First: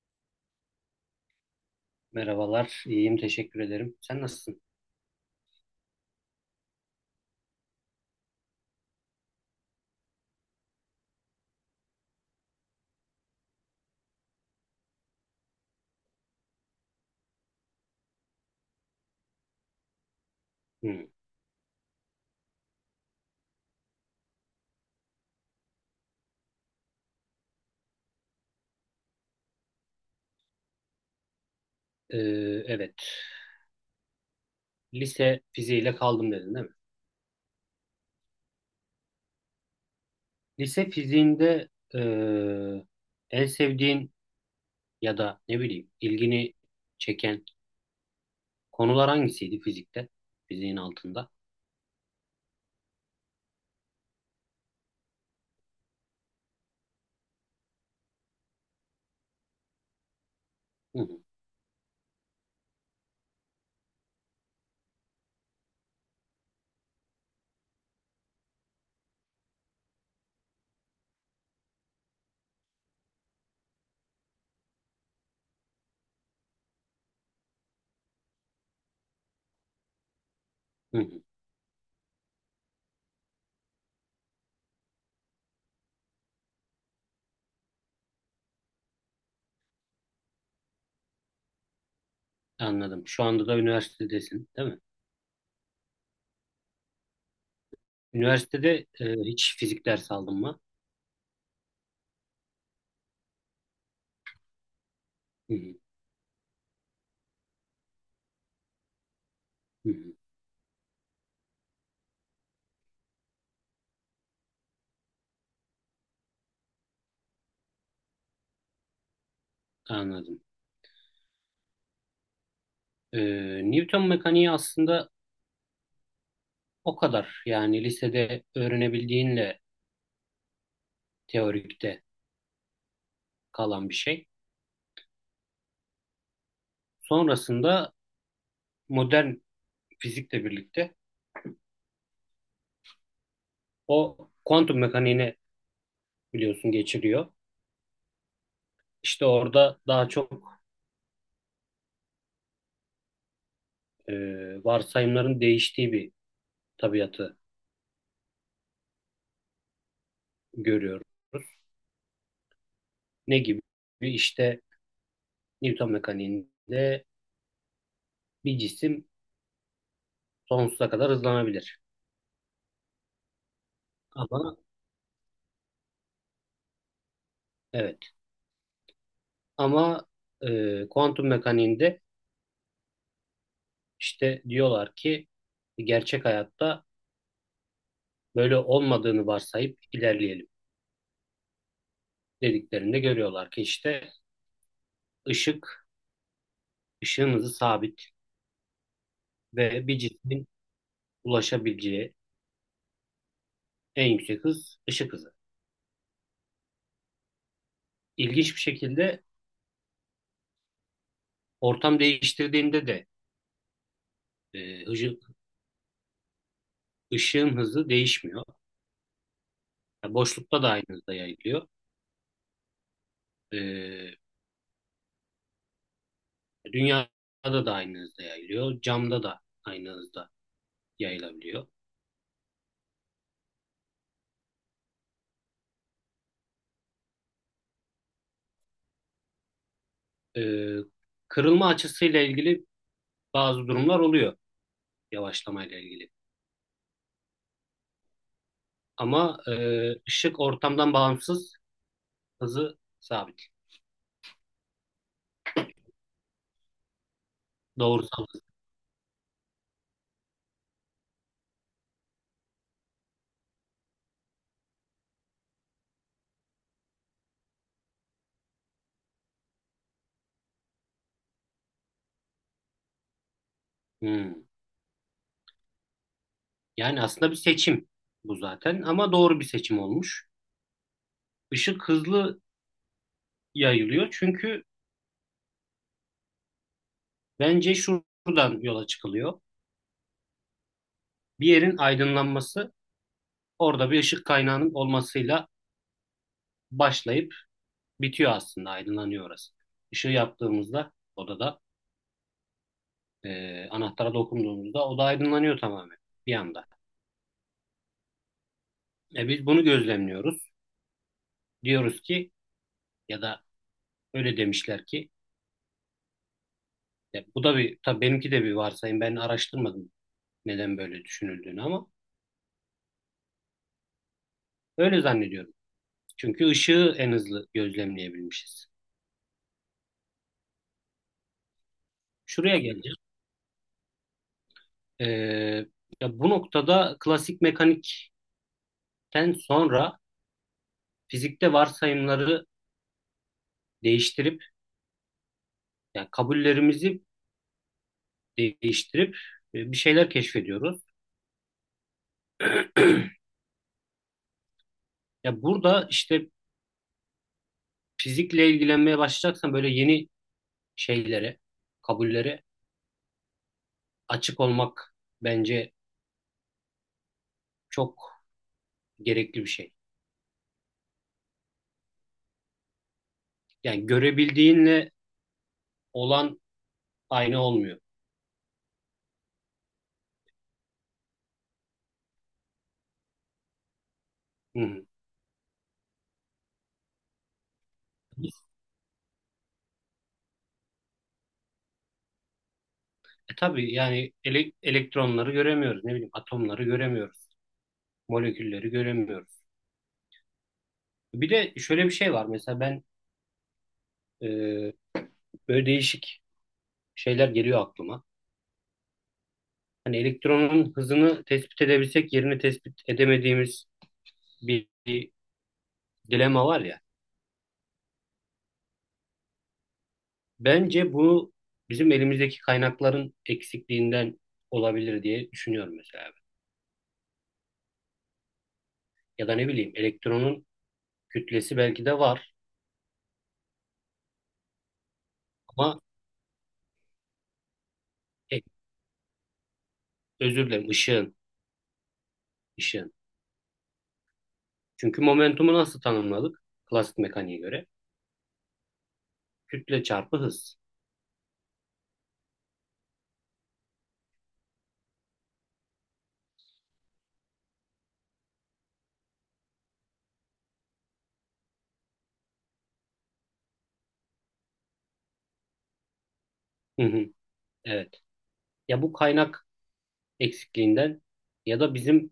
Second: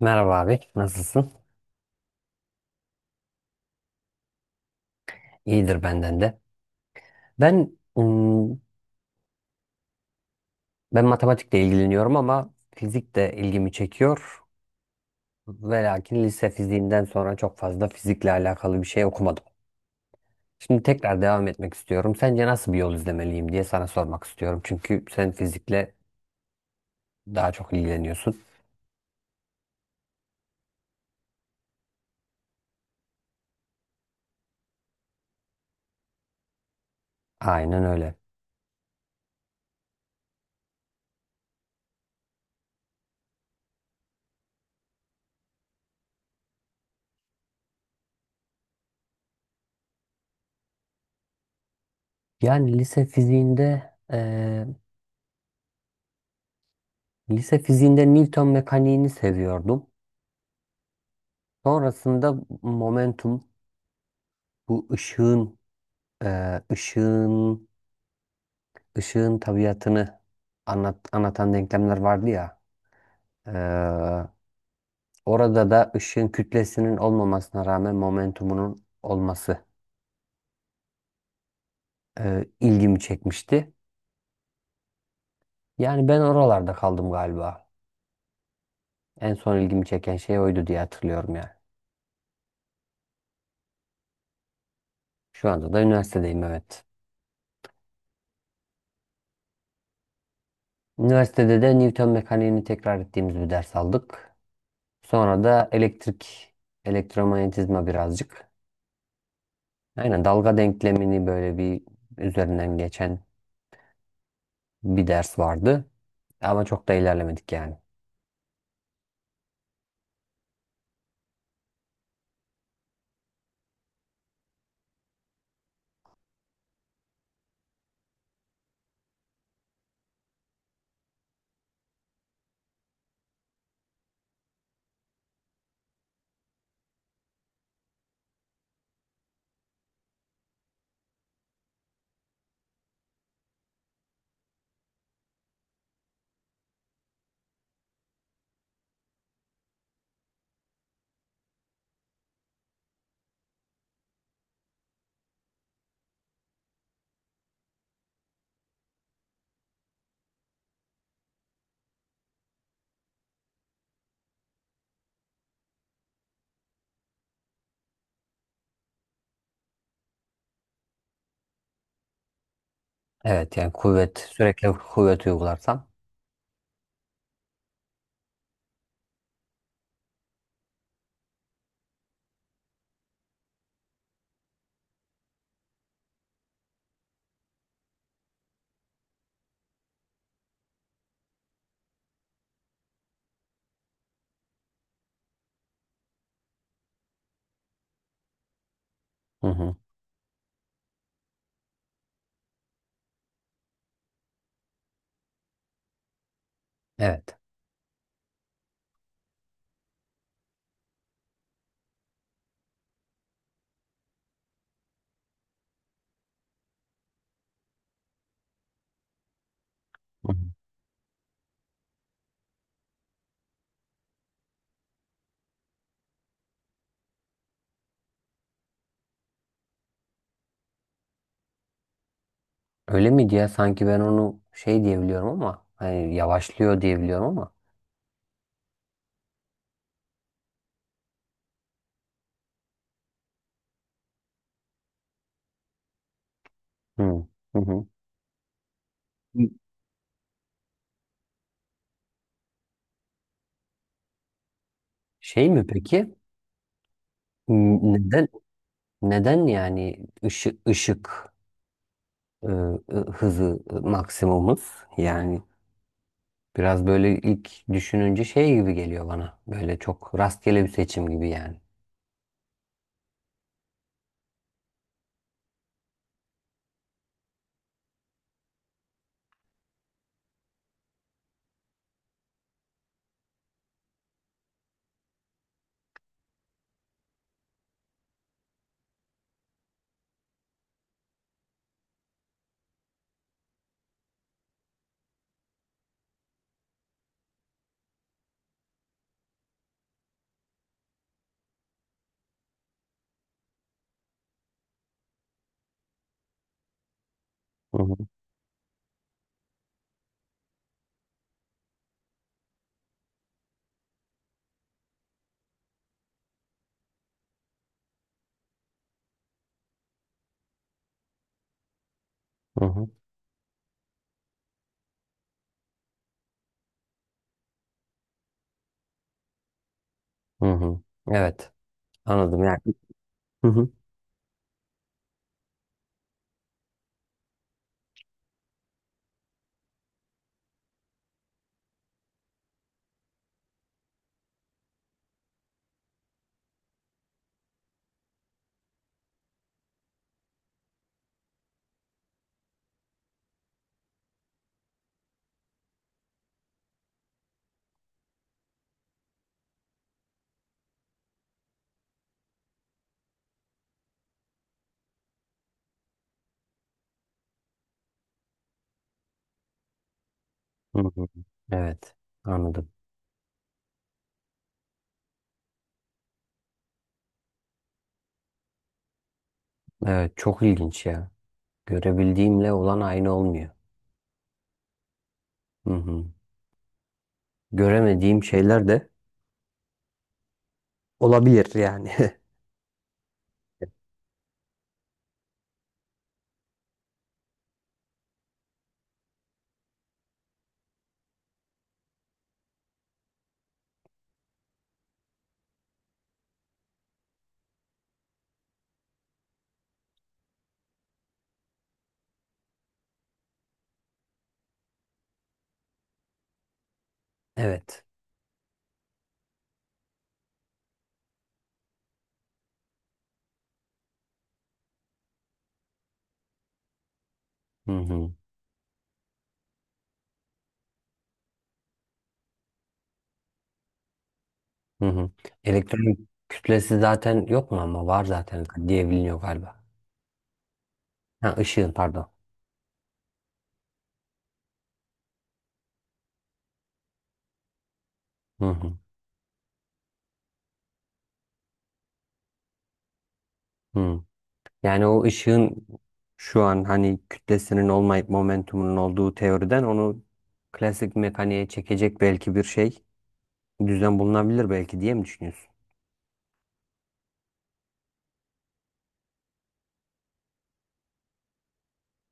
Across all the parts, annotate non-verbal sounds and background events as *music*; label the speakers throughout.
Speaker 1: Merhaba abi, nasılsın?
Speaker 2: Merhabalar, iyiyim, teşekkür ederim. Sen nasılsın?
Speaker 1: İyidir benden de. Ben ım, Ben matematikle ilgileniyorum ama fizik de ilgimi çekiyor. Ve lakin lise fiziğinden sonra çok fazla fizikle alakalı bir şey okumadım. Şimdi
Speaker 2: Hmm,
Speaker 1: tekrar devam etmek istiyorum. Sence nasıl bir yol izlemeliyim diye sana sormak istiyorum. Çünkü sen fizikle daha çok ilgileniyorsun.
Speaker 2: ee, evet, lise fiziğiyle kaldım dedin değil mi?
Speaker 1: Aynen öyle.
Speaker 2: Lise fiziğinde ee, en sevdiğin ya da ne bileyim ilgini çeken konular hangisiydi fizikte? Fiziğin altında.
Speaker 1: Yani lise fiziğinde lise fiziğinde Newton mekaniğini seviyordum.
Speaker 2: Hı hı,
Speaker 1: Sonrasında momentum, bu ışığın, e, ışığın ışığın tabiatını anlatan denklemler vardı ya. E, Orada da ışığın kütlesinin olmamasına rağmen momentumunun olması
Speaker 2: hı hı.
Speaker 1: ilgimi çekmişti. Yani ben oralarda kaldım galiba. En son ilgimi çeken şey oydu diye hatırlıyorum yani.
Speaker 2: Anladım. Şu anda da üniversitedesin, değil mi?
Speaker 1: Şu anda da üniversitedeyim, evet.
Speaker 2: Üniversitede hiç fizik dersi aldın mı?
Speaker 1: Üniversitede de Newton mekaniğini tekrar ettiğimiz bir ders aldık. Sonra
Speaker 2: Hı
Speaker 1: da
Speaker 2: hı,
Speaker 1: elektrik, elektromanyetizma birazcık.
Speaker 2: hı hı.
Speaker 1: Aynen, dalga denklemini böyle bir üzerinden geçen bir ders vardı. Ama çok da ilerlemedik yani.
Speaker 2: Anladım. Newton mekaniği aslında o kadar. Yani lisede öğrenebildiğinle teorikte kalan bir şey. Sonrasında modern fizikle birlikte o kuantum mekaniğine biliyorsun geçiriyor. İşte orada daha çok e, varsayımların değiştiği bir tabiatı görüyoruz. Ne gibi? İşte Newton mekaniğinde bir cisim sonsuza kadar hızlanabilir.
Speaker 1: Evet, yani kuvvet,
Speaker 2: Ama
Speaker 1: sürekli kuvvet uygularsam.
Speaker 2: evet ama kuantum mekaniğinde işte diyorlar ki gerçek hayatta böyle olmadığını varsayıp ilerleyelim, dediklerinde görüyorlar ki işte ışık, ışığın hızı sabit
Speaker 1: Hı hı.
Speaker 2: ve bir cismin ulaşabileceği en yüksek hız ışık hızı.
Speaker 1: Evet.
Speaker 2: İlginç bir şekilde ortam değiştirdiğinde de ışık, ışığın hızı değişmiyor. Yani
Speaker 1: Hı hı.
Speaker 2: boşlukta da aynı hızda yayılıyor. E, dünyada da aynı hızda yayılıyor. Camda da aynı hızda yayılabiliyor.
Speaker 1: Öyle miydi ya? Sanki ben onu şey diyebiliyorum, ama hani yavaşlıyor diyebiliyorum ama.
Speaker 2: E, kırılma açısıyla ilgili bazı durumlar oluyor yavaşlamayla ilgili.
Speaker 1: Hı hı. Hı.
Speaker 2: Ama ışık ortamdan bağımsız hızı sabit.
Speaker 1: Şey mi peki?
Speaker 2: Doğrusal
Speaker 1: Neden,
Speaker 2: hız.
Speaker 1: yani ışık, e, hızı maksimumuz yani. Biraz böyle ilk düşününce şey gibi geliyor bana. Böyle çok rastgele bir seçim gibi yani.
Speaker 2: Hmm. Yani aslında bir seçim bu zaten ama doğru bir seçim olmuş. Işık hızlı yayılıyor çünkü bence şuradan yola çıkılıyor. Bir yerin aydınlanması orada bir ışık kaynağının olmasıyla başlayıp bitiyor aslında, aydınlanıyor orası. Işığı yaptığımızda odada, anahtara dokunduğumuzda oda aydınlanıyor tamamen bir anda.
Speaker 1: Hı hı,
Speaker 2: Biz bunu gözlemliyoruz. Diyoruz ki, ya da öyle demişler ki. Ya bu da bir, tabii benimki de bir varsayım. Ben araştırmadım neden böyle düşünüldüğünü ama
Speaker 1: hı hı,
Speaker 2: öyle zannediyorum. Çünkü ışığı en hızlı gözlemleyebilmişiz.
Speaker 1: hı hı. Evet, anladım
Speaker 2: Şuraya
Speaker 1: yani.
Speaker 2: geleceğim.
Speaker 1: Hı hı,
Speaker 2: Ee, ya bu noktada klasik mekanikten sonra fizikte varsayımları değiştirip, yani kabullerimizi değiştirip bir şeyler keşfediyoruz. Ya burada işte fizikle ilgilenmeye başlayacaksan böyle yeni şeylere, kabullere açık olmak bence çok gerekli bir şey.
Speaker 1: hı hı. Evet, anladım.
Speaker 2: Yani görebildiğinle olan aynı olmuyor.
Speaker 1: Evet, çok ilginç ya. Görebildiğimle olan aynı olmuyor.
Speaker 2: Hı hı.
Speaker 1: Hı hı. Göremediğim şeyler de olabilir yani. *laughs*
Speaker 2: E tabii yani elektronları göremiyoruz. Ne bileyim, atomları göremiyoruz. Molekülleri göremiyoruz. Bir de şöyle bir şey var. Mesela ben e, böyle değişik şeyler geliyor aklıma. Hani elektronun hızını tespit edebilsek yerini tespit edemediğimiz bir dilema var ya.
Speaker 1: Evet.
Speaker 2: Bence bu bizim elimizdeki kaynakların eksikliğinden olabilir diye düşünüyorum, mesela ben.
Speaker 1: Hı hı,
Speaker 2: Ya da ne bileyim, elektronun kütlesi belki de var
Speaker 1: hı hı.
Speaker 2: ama
Speaker 1: Elektron kütlesi zaten yok mu, ama var
Speaker 2: E,
Speaker 1: zaten diye biliniyor galiba.
Speaker 2: özür dilerim, ışığın,
Speaker 1: Ha, ışığın, pardon.
Speaker 2: ışığın. Çünkü momentumu nasıl tanımladık? Klasik mekaniğe göre.
Speaker 1: Hı hı.
Speaker 2: Kütle çarpı hız.
Speaker 1: Hı. Yani o ışığın şu an hani kütlesinin olmayıp momentumunun olduğu teoriden onu klasik mekaniğe çekecek belki bir şey, düzen bulunabilir belki diye mi düşünüyorsun?
Speaker 2: Hı hı, evet. Ya bu kaynak eksikliğinden ya da bizim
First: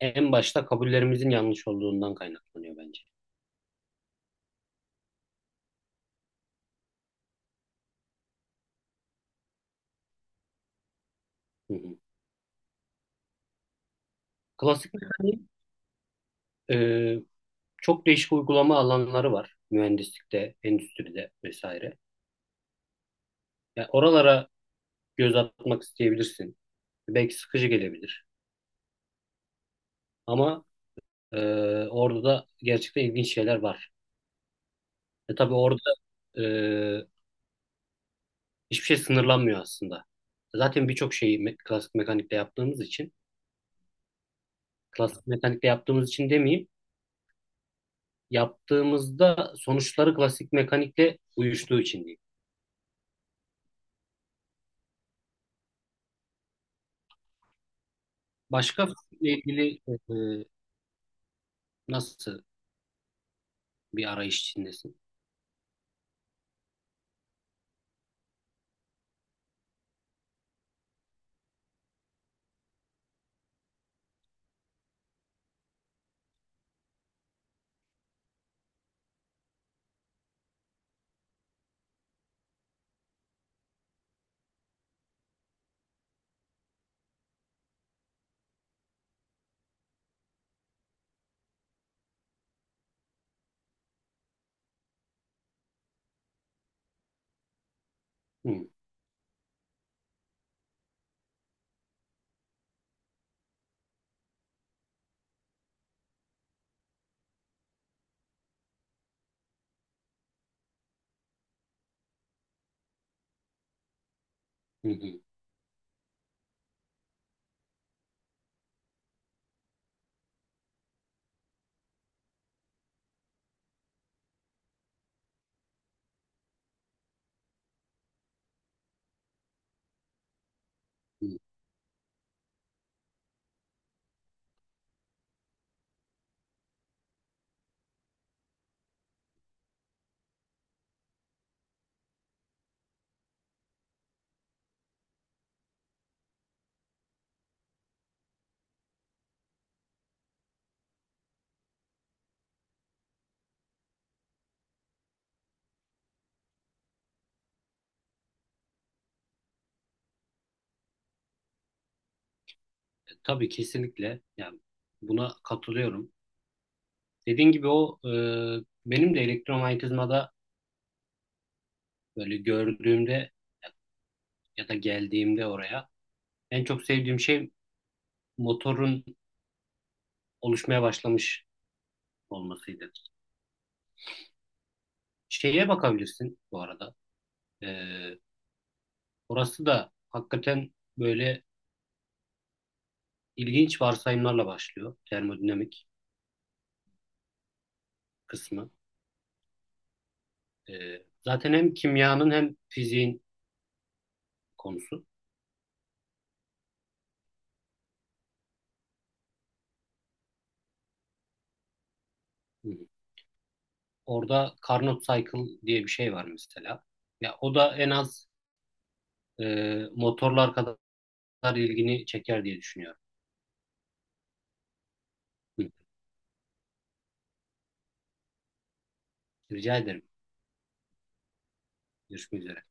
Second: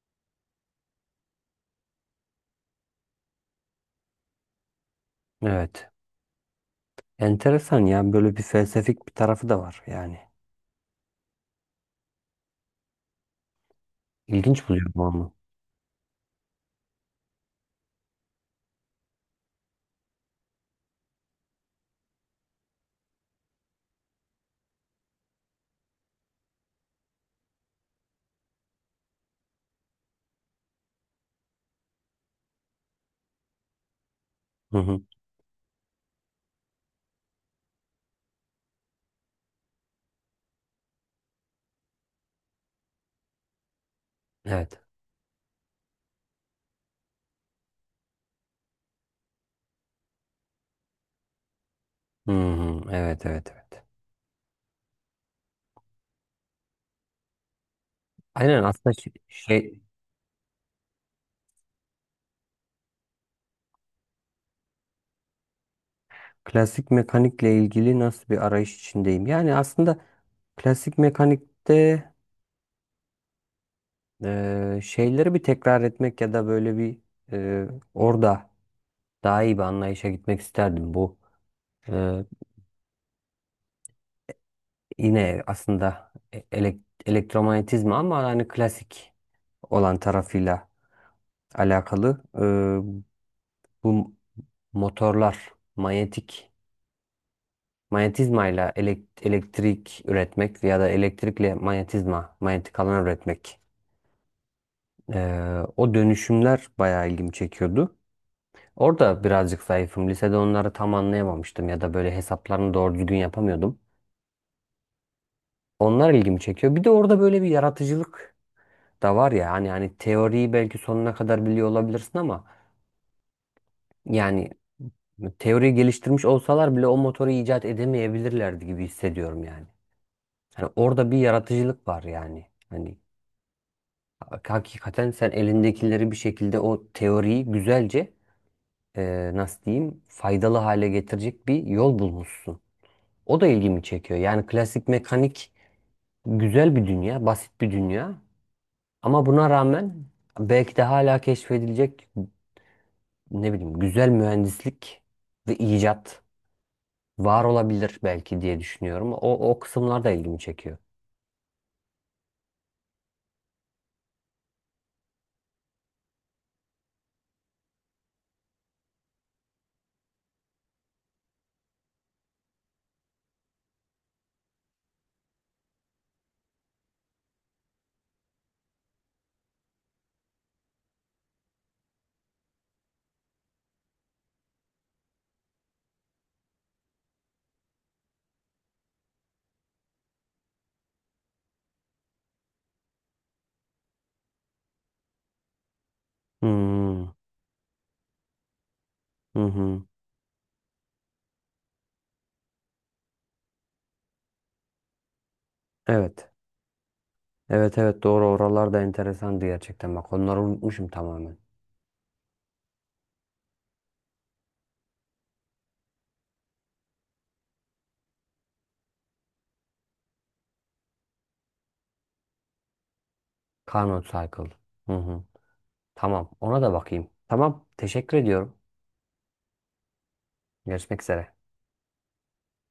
Speaker 2: en başta kabullerimizin yanlış olduğundan kaynaklanıyor bence.
Speaker 1: Evet. Enteresan ya, böyle bir felsefik bir tarafı da var yani.
Speaker 2: Hı hı.
Speaker 1: İlginç buluyorum
Speaker 2: Klasik
Speaker 1: onu.
Speaker 2: mekanik, e, çok değişik uygulama alanları var. Mühendislikte, endüstride vesaire. Ya oralara göz atmak isteyebilirsin. Belki sıkıcı gelebilir. Ama e, orada da gerçekten ilginç şeyler var.
Speaker 1: Hı hı.
Speaker 2: E tabii orada e, hiçbir şey sınırlanmıyor aslında. Zaten birçok şeyi klasik mekanikte yaptığımız için,
Speaker 1: Evet.
Speaker 2: klasik mekanikte yaptığımız için demeyeyim, yaptığımızda sonuçları klasik mekanikle uyuştuğu için diyeyim.
Speaker 1: Hı hı. Evet evet evet. Aynen,
Speaker 2: Başka
Speaker 1: aslında şey,
Speaker 2: fizikle
Speaker 1: şey
Speaker 2: ilgili nasıl bir arayış içindesin?
Speaker 1: klasik mekanikle ilgili nasıl bir arayış içindeyim. Yani aslında klasik mekanikte şeyleri bir tekrar etmek ya da böyle bir eee, orada daha iyi bir anlayışa gitmek isterdim. Bu eee, yine aslında elektromanyetizma ama hani klasik olan tarafıyla alakalı. Bu motorlar, manyetizmayla
Speaker 2: Hı,
Speaker 1: elektrik üretmek ya da elektrikle, manyetik alan üretmek. O dönüşümler bayağı ilgimi çekiyordu. Orada birazcık zayıfım. Lisede onları tam anlayamamıştım ya da böyle hesaplarını doğru düzgün yapamıyordum.
Speaker 2: hı, hı,
Speaker 1: Onlar ilgimi çekiyor. Bir de orada böyle bir yaratıcılık da var ya, hani teoriyi belki sonuna kadar biliyor olabilirsin ama yani teoriyi geliştirmiş olsalar bile o motoru icat edemeyebilirlerdi gibi hissediyorum yani. Hani orada bir
Speaker 2: hı.
Speaker 1: yaratıcılık var yani. Hani hakikaten sen elindekileri bir şekilde o teoriyi güzelce, nasıl diyeyim, faydalı hale getirecek bir yol bulmuşsun. O da ilgimi çekiyor. Yani klasik mekanik güzel bir dünya, basit bir dünya. Ama buna rağmen belki de hala keşfedilecek, ne bileyim, güzel mühendislik ve icat var olabilir belki diye düşünüyorum. O kısımlar da ilgimi çekiyor.
Speaker 2: Tabii kesinlikle, yani buna katılıyorum. Dediğin gibi o, benim de elektromanyetizmada böyle gördüğümde ya da geldiğimde oraya en çok sevdiğim şey motorun oluşmaya başlamış olmasıydı. Şeye bakabilirsin bu arada. Ee, orası da hakikaten böyle ilginç varsayımlarla başlıyor. Termodinamik
Speaker 1: Hmm.
Speaker 2: kısmı.
Speaker 1: Hı hı.
Speaker 2: Zaten hem kimyanın hem fiziğin konusu.
Speaker 1: Evet. Evet evet, doğru, oralar da enteresandı gerçekten. Bak, onları unutmuşum tamamen.
Speaker 2: Hı. Orada Carnot Cycle diye bir şey var mesela. Ya o da en az e, motorlar kadar ilgini çeker diye düşünüyorum.
Speaker 1: Carnot Cycle. Hı hı.
Speaker 2: Hı.
Speaker 1: Tamam, ona da bakayım. Tamam, teşekkür ediyorum.
Speaker 2: Rica ederim.
Speaker 1: Görüşmek üzere.
Speaker 2: Görüşmek üzere.